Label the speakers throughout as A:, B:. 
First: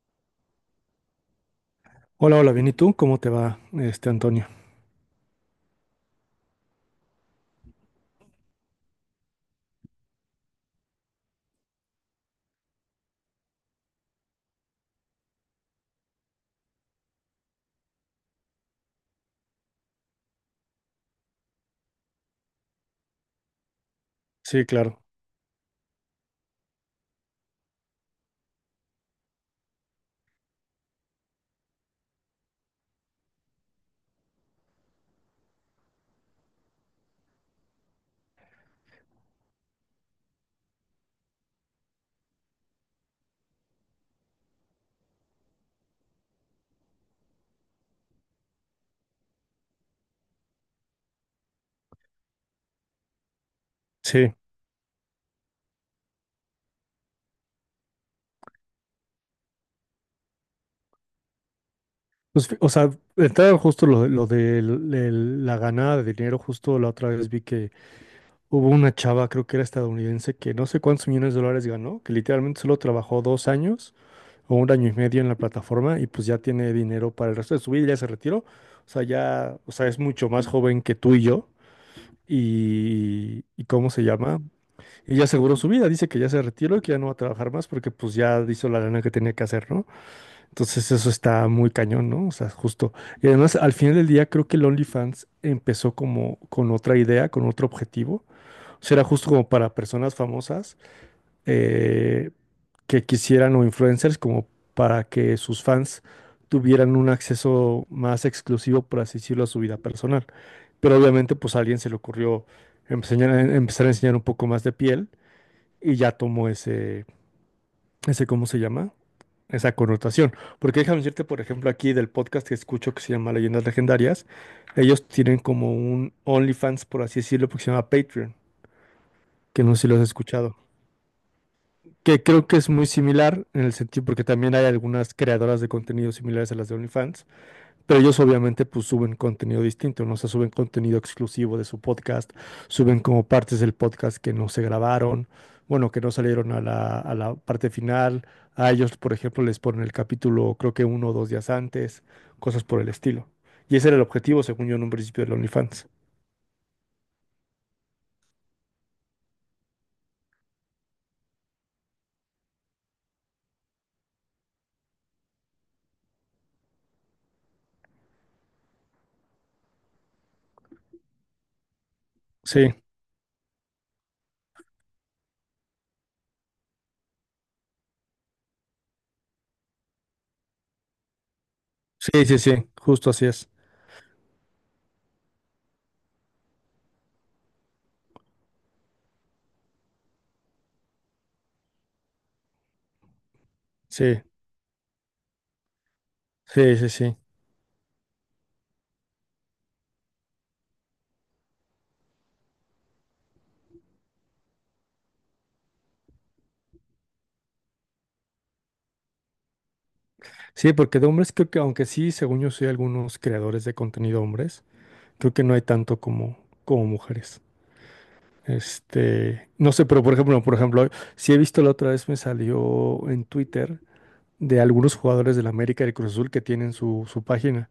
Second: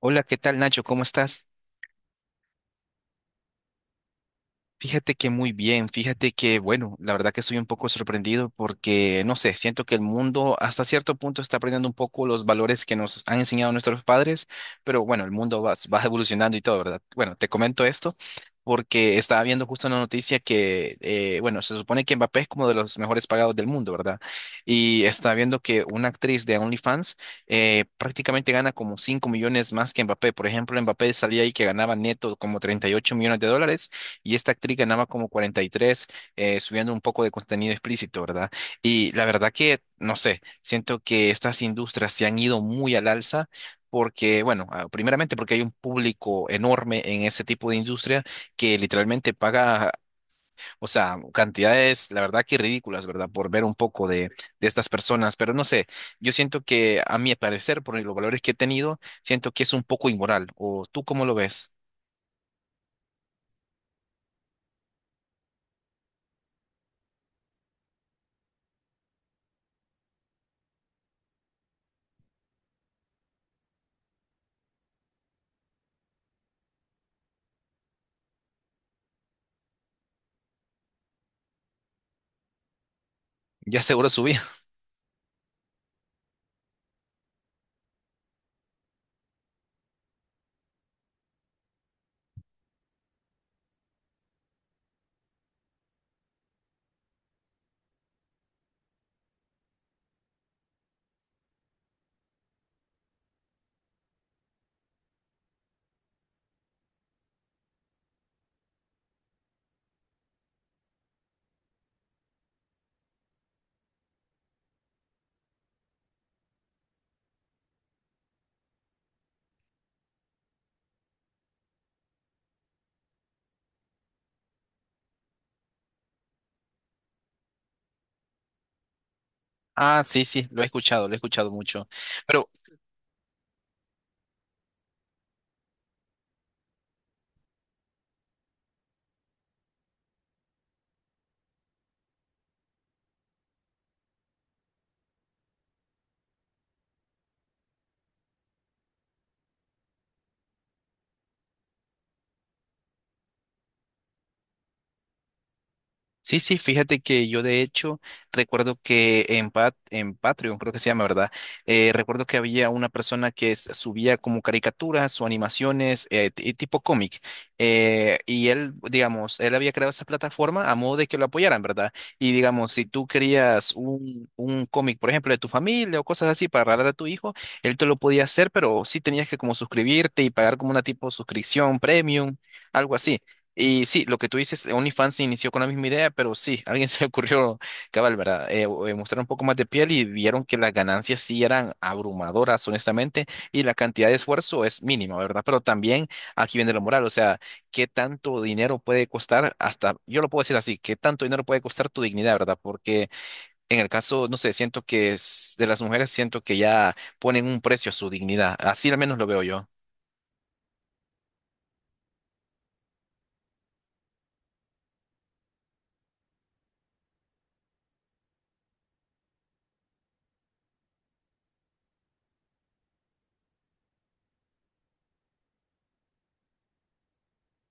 A: Hola, ¿qué tal, Nacho? ¿Cómo estás?
B: Hola, hola, bien. ¿Y tú? ¿Cómo te va, este Antonio?
A: Fíjate que muy bien, fíjate que, bueno, la verdad que estoy un poco sorprendido porque, no sé, siento que el mundo hasta cierto punto está aprendiendo un poco los valores que nos han enseñado nuestros padres, pero bueno, el mundo va evolucionando y todo, ¿verdad? Bueno, te comento esto porque estaba viendo justo una noticia que, bueno, se supone que Mbappé es como de los mejores pagados del mundo, ¿verdad?
B: Sí, claro.
A: Y estaba viendo que una actriz de OnlyFans prácticamente gana como 5 millones más que Mbappé. Por ejemplo, Mbappé salía ahí que ganaba neto como 38 millones de dólares y esta actriz ganaba como 43, subiendo un poco de contenido explícito, ¿verdad? Y la verdad que, no sé, siento que estas industrias se han ido muy al alza porque, bueno, primeramente porque hay un público enorme en ese tipo de industria que literalmente paga, o sea, cantidades, la verdad que ridículas, ¿verdad? Por ver un poco
B: Sí.
A: de estas personas. Pero no sé, yo siento que, a mi parecer, por los valores que he tenido, siento que es un poco inmoral. ¿O tú cómo lo ves?
B: Pues, o sea, entrar justo lo de la ganada de dinero, justo la otra vez vi que hubo una chava, creo que era estadounidense, que no sé cuántos millones de dólares ganó, que literalmente solo trabajó dos años o un año y medio en la plataforma y pues ya tiene dinero para el resto de su vida, ya se retiró. O sea, ya, o sea, es mucho más joven que tú y yo. Y
A: Ya
B: ¿cómo se
A: seguro
B: llama?
A: subiste.
B: Y ya aseguró su vida, dice que ya se retiró y que ya no va a trabajar más porque pues ya hizo la lana que tenía que hacer, ¿no? Entonces eso está muy cañón, ¿no? O sea, justo. Y además al final del día creo que el OnlyFans empezó como con otra idea, con otro objetivo. O sea, era justo como para personas famosas eh, que quisieran o influencers como para que sus fans tuvieran un acceso más exclusivo, por así decirlo, a su vida personal. Pero obviamente pues a alguien se le ocurrió empezar a enseñar un poco más de piel y ya tomó ese, ¿cómo se llama? Esa connotación. Porque déjame decirte, por ejemplo, aquí del podcast que escucho que se llama Leyendas Legendarias, ellos tienen como un OnlyFans, por así decirlo, porque se llama Patreon, que no sé si lo
A: Ah,
B: has
A: sí, sí,
B: escuchado.
A: lo he escuchado mucho.
B: Que creo
A: Pero,
B: que es muy similar en el sentido, porque también hay algunas creadoras de contenido similares a las de OnlyFans. Pero ellos obviamente pues suben contenido distinto, ¿no? O sea, suben contenido exclusivo de su podcast, suben como partes del podcast que no se grabaron, bueno, que no salieron a la parte final. A ellos, por ejemplo, les ponen el capítulo creo que uno o dos días antes, cosas por el estilo. Y ese era el objetivo, según yo, en un principio del OnlyFans.
A: sí, sí, fíjate que yo de hecho recuerdo que en Patreon, creo que se llama, ¿verdad? Recuerdo que había una persona que subía como caricaturas o animaciones tipo cómic. Y él, digamos, él había creado esa plataforma a modo de que lo apoyaran, ¿verdad? Y digamos,
B: Sí,
A: si tú querías un cómic, por ejemplo, de tu familia o cosas así para regalar a tu hijo, él te lo podía hacer, pero sí tenías que como suscribirte y pagar como una tipo suscripción
B: sí,
A: premium,
B: sí, sí,
A: algo
B: justo
A: así.
B: así es.
A: Y sí, lo que tú dices, OnlyFans se inició con la misma idea, pero sí, a alguien se le ocurrió, cabal, ¿verdad? Mostrar un poco más de piel y vieron que las ganancias sí eran abrumadoras, honestamente, y la cantidad de
B: Sí,
A: esfuerzo es mínima, ¿verdad? Pero también aquí viene
B: sí,
A: la
B: sí,
A: moral, o
B: sí.
A: sea, ¿qué tanto dinero puede costar hasta, yo lo puedo decir así, qué tanto dinero puede costar tu dignidad, ¿verdad? Porque en el caso, no sé, siento que es de las mujeres, siento que ya ponen un precio a su dignidad, así al menos lo veo yo.
B: Sí, porque de hombres creo que, aunque sí, según yo, soy algunos creadores de contenido hombres, creo que no hay tanto como, como mujeres. Este, no sé, pero por ejemplo, si he visto, la otra vez me salió en Twitter de algunos jugadores del América y del Cruz Azul que tienen su página.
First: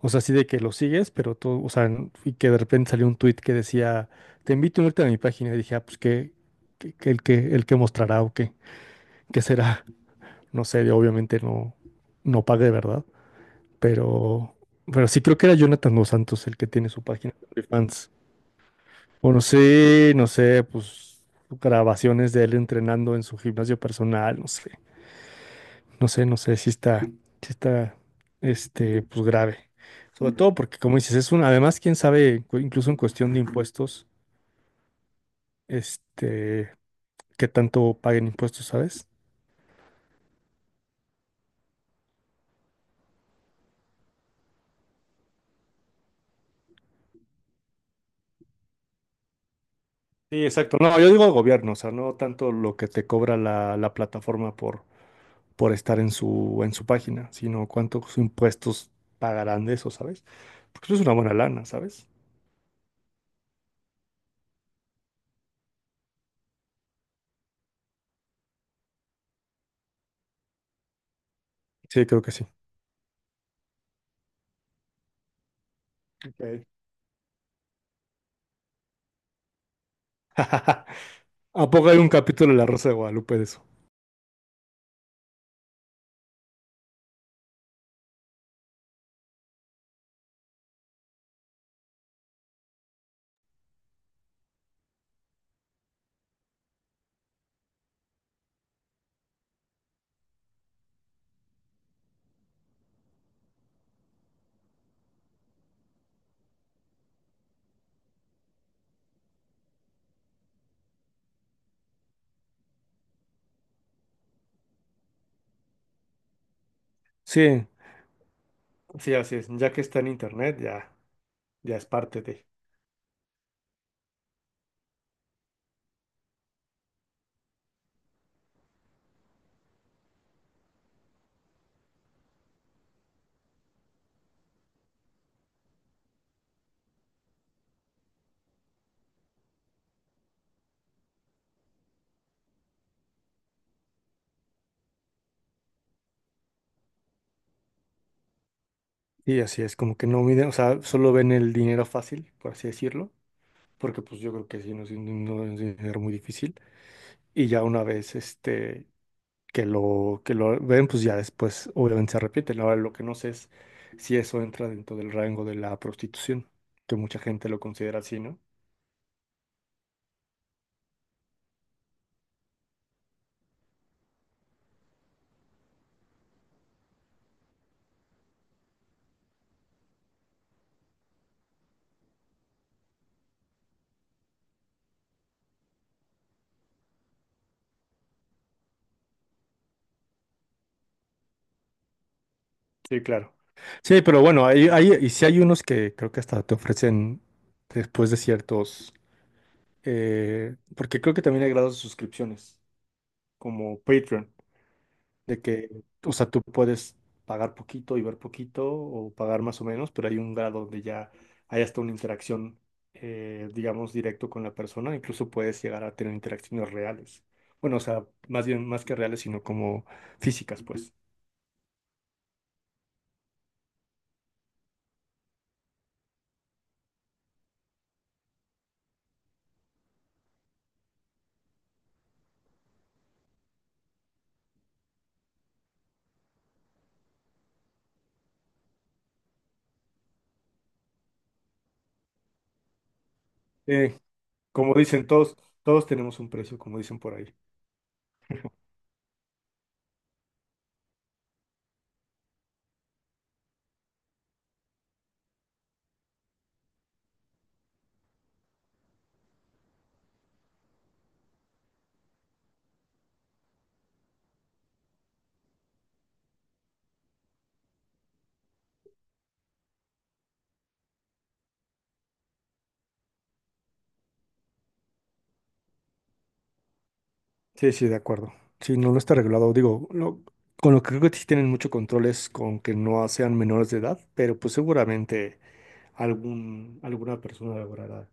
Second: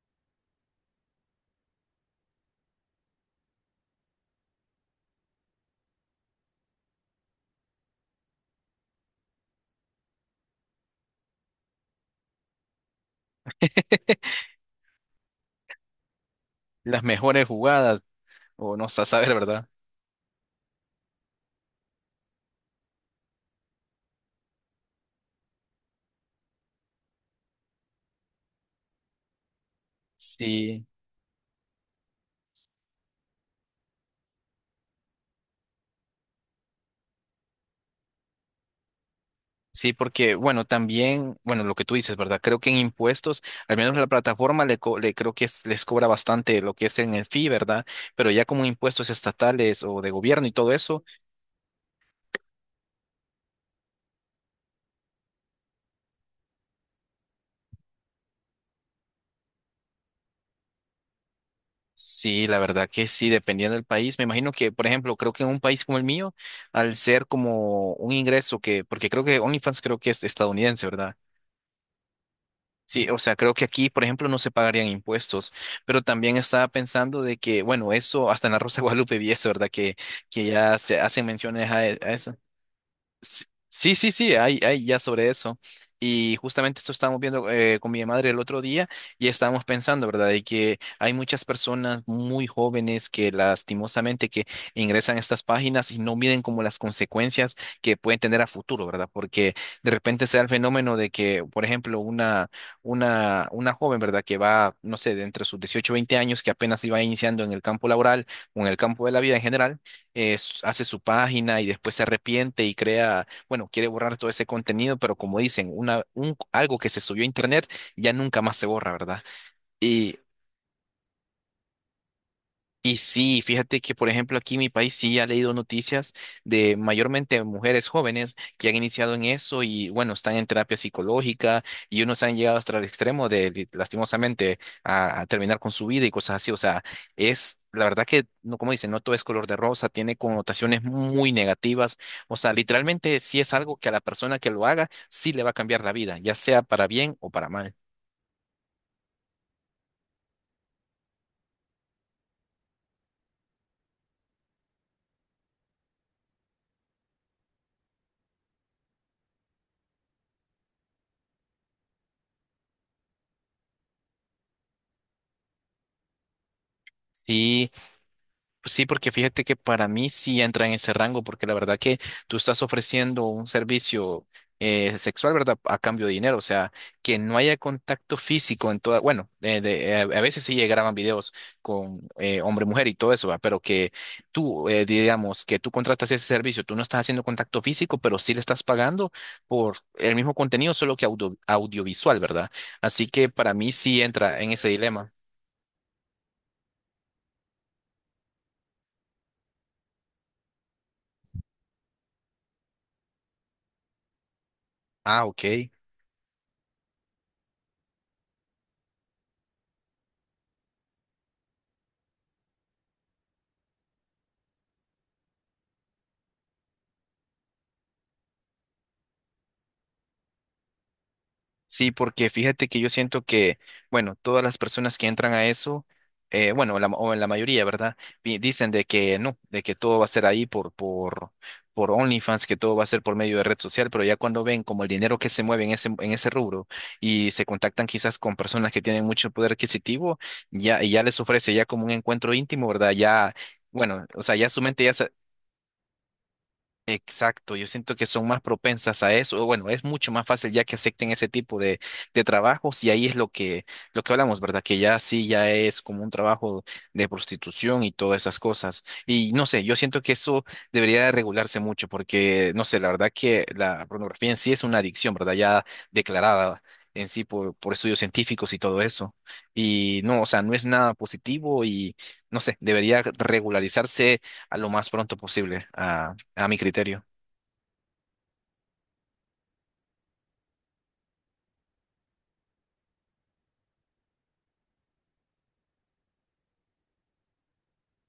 B: O sea, así de que lo sigues, pero todo, o sea, y que de repente salió un tweet que decía, te invito a unirte a mi página. Y dije, ah, pues que, el que mostrará o qué, qué será. No sé, obviamente no, no pagué, ¿verdad? Pero, pero sí creo que era Jonathan Dos Santos el que tiene
A: Las
B: su página
A: mejores
B: de
A: jugadas,
B: OnlyFans.
A: o no sé, a saber,
B: Bueno,
A: ¿verdad?
B: sí, no sé, pues grabaciones de él entrenando en su gimnasio personal, no sé, no sé, no sé si está, este, pues grave. Sobre todo porque,
A: Sí,
B: como dices, es un, además, quién sabe, incluso en cuestión de impuestos, este, qué tanto paguen impuestos, ¿sabes?
A: sí, porque, bueno, también, bueno, lo que tú dices, ¿verdad? Creo que en impuestos, al menos la plataforma le creo que les cobra bastante lo que es en el fee, ¿verdad? Pero ya como impuestos estatales o de
B: Sí,
A: gobierno y todo
B: exacto. No,
A: eso,
B: yo digo el gobierno, o sea, no tanto lo que te cobra la plataforma por estar en su página, sino cuántos impuestos pagarán de eso, ¿sabes? Porque eso es una buena lana, ¿sabes?
A: sí, la verdad que sí, dependiendo del país. Me imagino que, por ejemplo, creo que en un país como el mío, al ser como un ingreso que, porque creo que OnlyFans creo que es estadounidense, ¿verdad?
B: Sí, creo que sí.
A: Sí, o sea, creo que aquí, por ejemplo, no se pagarían impuestos, pero también
B: Ok.
A: estaba pensando de que, bueno, eso hasta en la Rosa de Guadalupe vi eso, ¿verdad? Que ya se hacen
B: ¿A
A: menciones a,
B: poco hay un
A: a eso.
B: capítulo de La Rosa de Guadalupe de
A: Sí,
B: eso?
A: sí, sí, sí, hay ya sobre eso. Y justamente eso estábamos viendo con mi madre el otro día y estábamos pensando, ¿verdad? De que hay muchas personas muy jóvenes que lastimosamente que ingresan a estas páginas y no miden como las consecuencias que pueden tener a futuro, ¿verdad? Porque de repente se da el fenómeno de que, por ejemplo, una joven, ¿verdad? Que va, no sé, de entre sus 18 o 20 años, que apenas iba iniciando en el campo laboral o en el campo de la vida en general hace su página y después se arrepiente y crea, bueno, quiere borrar todo ese contenido, pero como dicen, algo que se subió a
B: Sí,
A: internet ya nunca más se borra,
B: sí,
A: ¿verdad?
B: así es. Ya que está en internet, ya, ya es parte de.
A: Y sí, fíjate que, por ejemplo, aquí en mi país sí ha leído noticias de mayormente mujeres jóvenes que han iniciado en eso y, bueno, están en terapia psicológica y unos han llegado hasta el extremo de, lastimosamente, a terminar con su vida y cosas así. O sea, es la verdad que, no, como dicen, no todo es color de rosa, tiene connotaciones muy negativas. O sea, literalmente sí es algo que a la persona que lo haga sí le va a cambiar la vida, ya sea para bien o para mal.
B: Y así es, como que no miden, o sea, solo ven el dinero fácil, por así decirlo, porque pues yo creo que sí, no es, no es un dinero muy difícil. Y ya una vez este, que lo ven, pues ya después obviamente se arrepienten. Ahora lo que no sé es si eso entra dentro del rango de la prostitución, que mucha gente lo
A: Sí.
B: considera así, ¿no?
A: Sí, porque fíjate que para mí sí entra en ese rango, porque la verdad que tú estás ofreciendo un servicio sexual, ¿verdad? A cambio de dinero, o sea, que no haya contacto físico en toda, bueno, a veces sí llegaban videos con hombre-mujer y todo eso, ¿va? Pero que tú, digamos, que tú contratas ese servicio, tú no estás haciendo contacto físico, pero sí le estás pagando por el mismo contenido, solo que audiovisual, ¿verdad?
B: Sí,
A: Así que
B: claro.
A: para mí
B: Sí,
A: sí
B: pero bueno,
A: entra en ese
B: y
A: dilema.
B: sí hay unos que creo que hasta te ofrecen después de ciertos, porque creo que también hay grados de suscripciones, como Patreon,
A: Ah,
B: de
A: ok.
B: que, o sea, tú puedes pagar poquito y ver poquito, o pagar más o menos, pero hay un grado donde ya hay hasta una interacción, digamos, directo con la persona, incluso puedes llegar a tener interacciones reales. Bueno, o sea, más bien, más que reales, sino como físicas, pues.
A: Sí, porque fíjate que yo siento que, bueno, todas las personas que entran a eso, bueno, la, o la mayoría, ¿verdad? Dicen de que no, de que todo va a ser ahí por OnlyFans, que todo va a ser por medio de red social, pero ya cuando ven como el dinero que se mueve en en ese rubro y se contactan quizás con personas que tienen mucho poder adquisitivo, ya, y ya les ofrece ya como un encuentro íntimo, ¿verdad? Ya, bueno, o sea, ya su
B: Como
A: mente ya,
B: dicen todos tenemos un precio, como dicen por ahí.
A: exacto, yo siento que son más propensas a eso. O bueno, es mucho más fácil ya que acepten ese tipo de trabajos y ahí es lo que hablamos, ¿verdad? Que ya sí, ya es como un trabajo de prostitución y todas esas cosas. Y no sé, yo siento que eso debería de regularse mucho porque, no sé, la verdad que la pornografía en sí es una adicción, ¿verdad? Ya declarada en sí por estudios científicos y todo eso. Y no, o sea, no es nada positivo y, no sé, debería regularizarse a lo más pronto posible a mi criterio.
B: Sí, sí, de acuerdo. Sí, no, no está regulado. Digo, no, con lo que creo que sí tienen mucho control es con que no sean menores de edad, pero pues seguramente alguna persona logrará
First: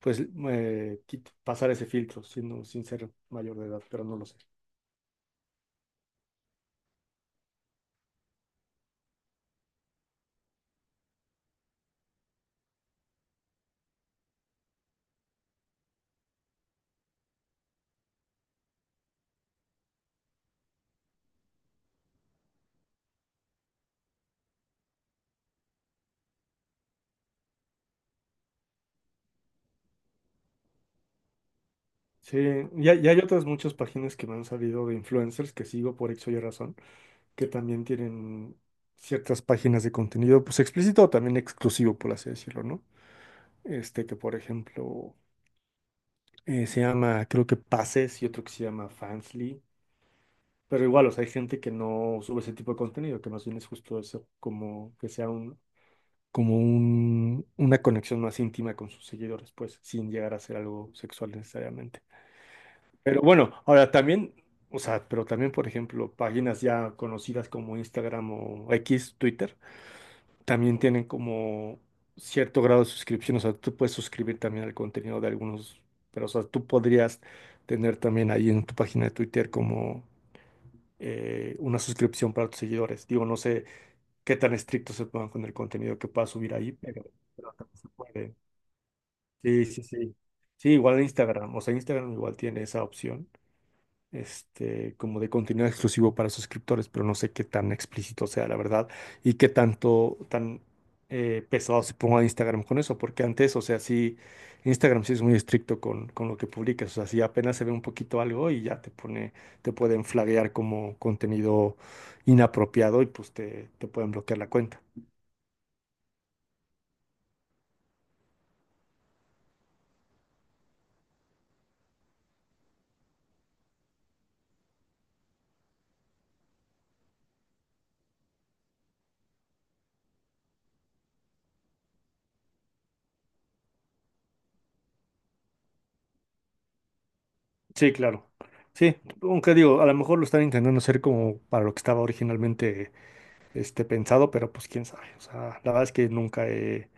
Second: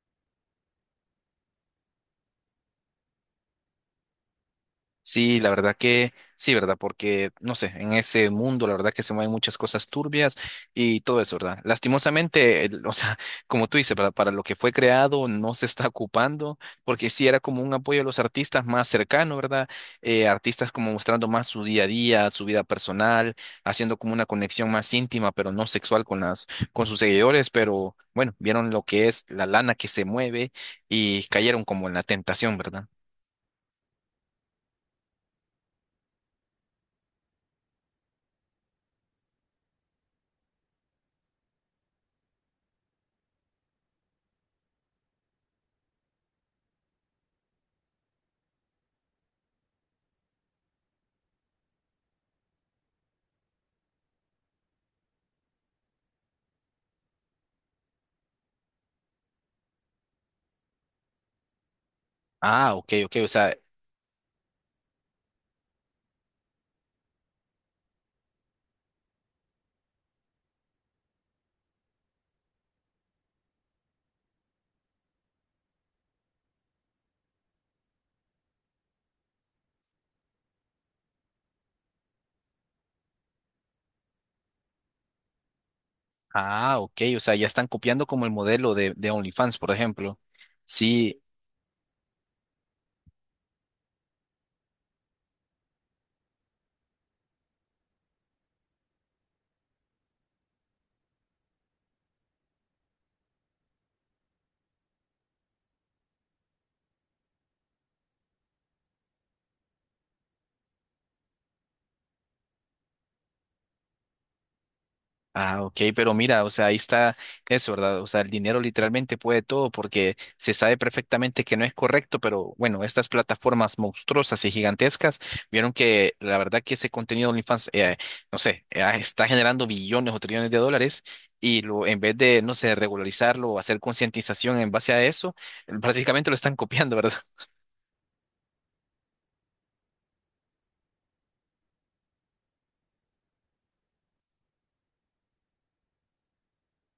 B: pues pasar ese filtro sin ser mayor de edad, pero no lo sé.
A: Sí, la verdad que sí, ¿verdad? Porque, no sé, en ese mundo, la verdad que se mueven muchas cosas turbias y todo eso, ¿verdad? Lastimosamente, o sea, como tú dices, ¿verdad? Para lo que fue creado no se está ocupando, porque sí era como un apoyo a los artistas más cercano, ¿verdad? Artistas como mostrando más su día a día, su vida personal, haciendo como una conexión más íntima, pero no sexual con las, con sus seguidores, pero bueno, vieron lo que es la lana que se mueve y cayeron como en la
B: Sí,
A: tentación, ¿verdad?
B: y hay otras muchas páginas que me han salido de influencers que sigo por X o Y razón, que también tienen ciertas páginas de contenido, pues explícito o también exclusivo, por así decirlo, ¿no? Este que por ejemplo se llama, creo que Pases y otro que se llama Fansly, pero igual, o sea, hay gente que no sube ese tipo de contenido, que más bien es justo eso, como que sea un, como una conexión más íntima con sus seguidores, pues, sin llegar a ser algo sexual necesariamente.
A: Ah, ok, ok,
B: Pero
A: o
B: bueno,
A: sea,
B: ahora también, o sea, pero también, por ejemplo, páginas ya conocidas como Instagram o X, Twitter. También tienen como cierto grado de suscripción, o sea, tú puedes suscribir también al contenido de algunos, pero o sea, tú podrías tener también ahí en tu página de Twitter como una suscripción para tus seguidores. Digo, no sé qué tan estrictos se pongan con el contenido que puedas subir ahí,
A: ah, ok, o sea, ya
B: pero
A: están
B: también se
A: copiando como el
B: puede.
A: modelo de OnlyFans,
B: Sí,
A: por
B: sí, sí.
A: ejemplo.
B: Sí, igual en
A: Sí,
B: Instagram, o sea, Instagram igual tiene esa opción este, como de contenido exclusivo para suscriptores, pero no sé qué tan explícito sea, la verdad, y qué tan pesado se ponga Instagram con eso, porque antes, o sea, sí, Instagram sí es muy estricto con lo que publicas, o sea, si apenas se ve un poquito algo y ya te pone, te pueden flaguear como contenido inapropiado y pues te pueden bloquear la cuenta.
A: ah, ok, pero mira, o sea, ahí está eso, ¿verdad? O sea, el dinero literalmente puede todo porque se sabe perfectamente que no es correcto, pero bueno, estas plataformas monstruosas y gigantescas vieron que la verdad que ese contenido de OnlyFans, no sé, ah, está generando billones o trillones de dólares. Y lo, en vez de, no sé, regularizarlo o hacer concientización en base a eso, prácticamente lo están copiando, ¿verdad?
B: Sí, claro. Sí, aunque digo, a lo mejor lo están intentando hacer como para lo que estaba originalmente este, pensado, pero pues quién sabe. O sea, la verdad es que nunca he,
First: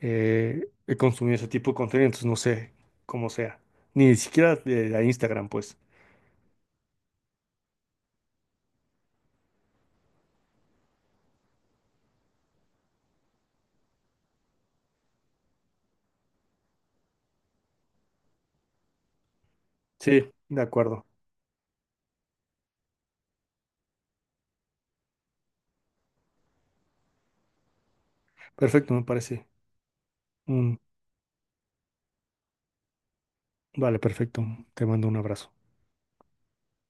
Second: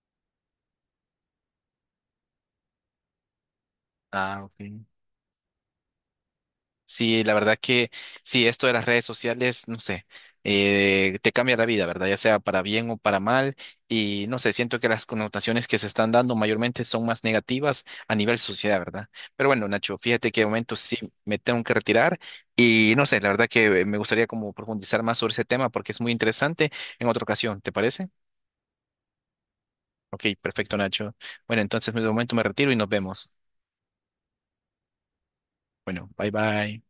B: he consumido ese tipo de contenido, entonces no sé cómo sea. Ni
A: Ah,
B: siquiera
A: ok.
B: de Instagram, pues.
A: Sí, la verdad que sí, esto de las redes sociales, no sé, te cambia la vida, ¿verdad? Ya sea para bien o para mal. Y no sé, siento que las connotaciones que se están dando mayormente son más negativas a nivel sociedad, ¿verdad? Pero bueno, Nacho,
B: Sí,
A: fíjate que de
B: de
A: momento sí
B: acuerdo.
A: me tengo que retirar y no sé, la verdad que me gustaría como profundizar más sobre ese tema porque es muy interesante en otra ocasión, ¿te parece?
B: Perfecto, me parece.
A: Ok,
B: Mm,
A: perfecto, Nacho. Bueno, entonces de momento me retiro y nos vemos.
B: vale, perfecto. Te mando un abrazo.
A: Bueno, bye bye.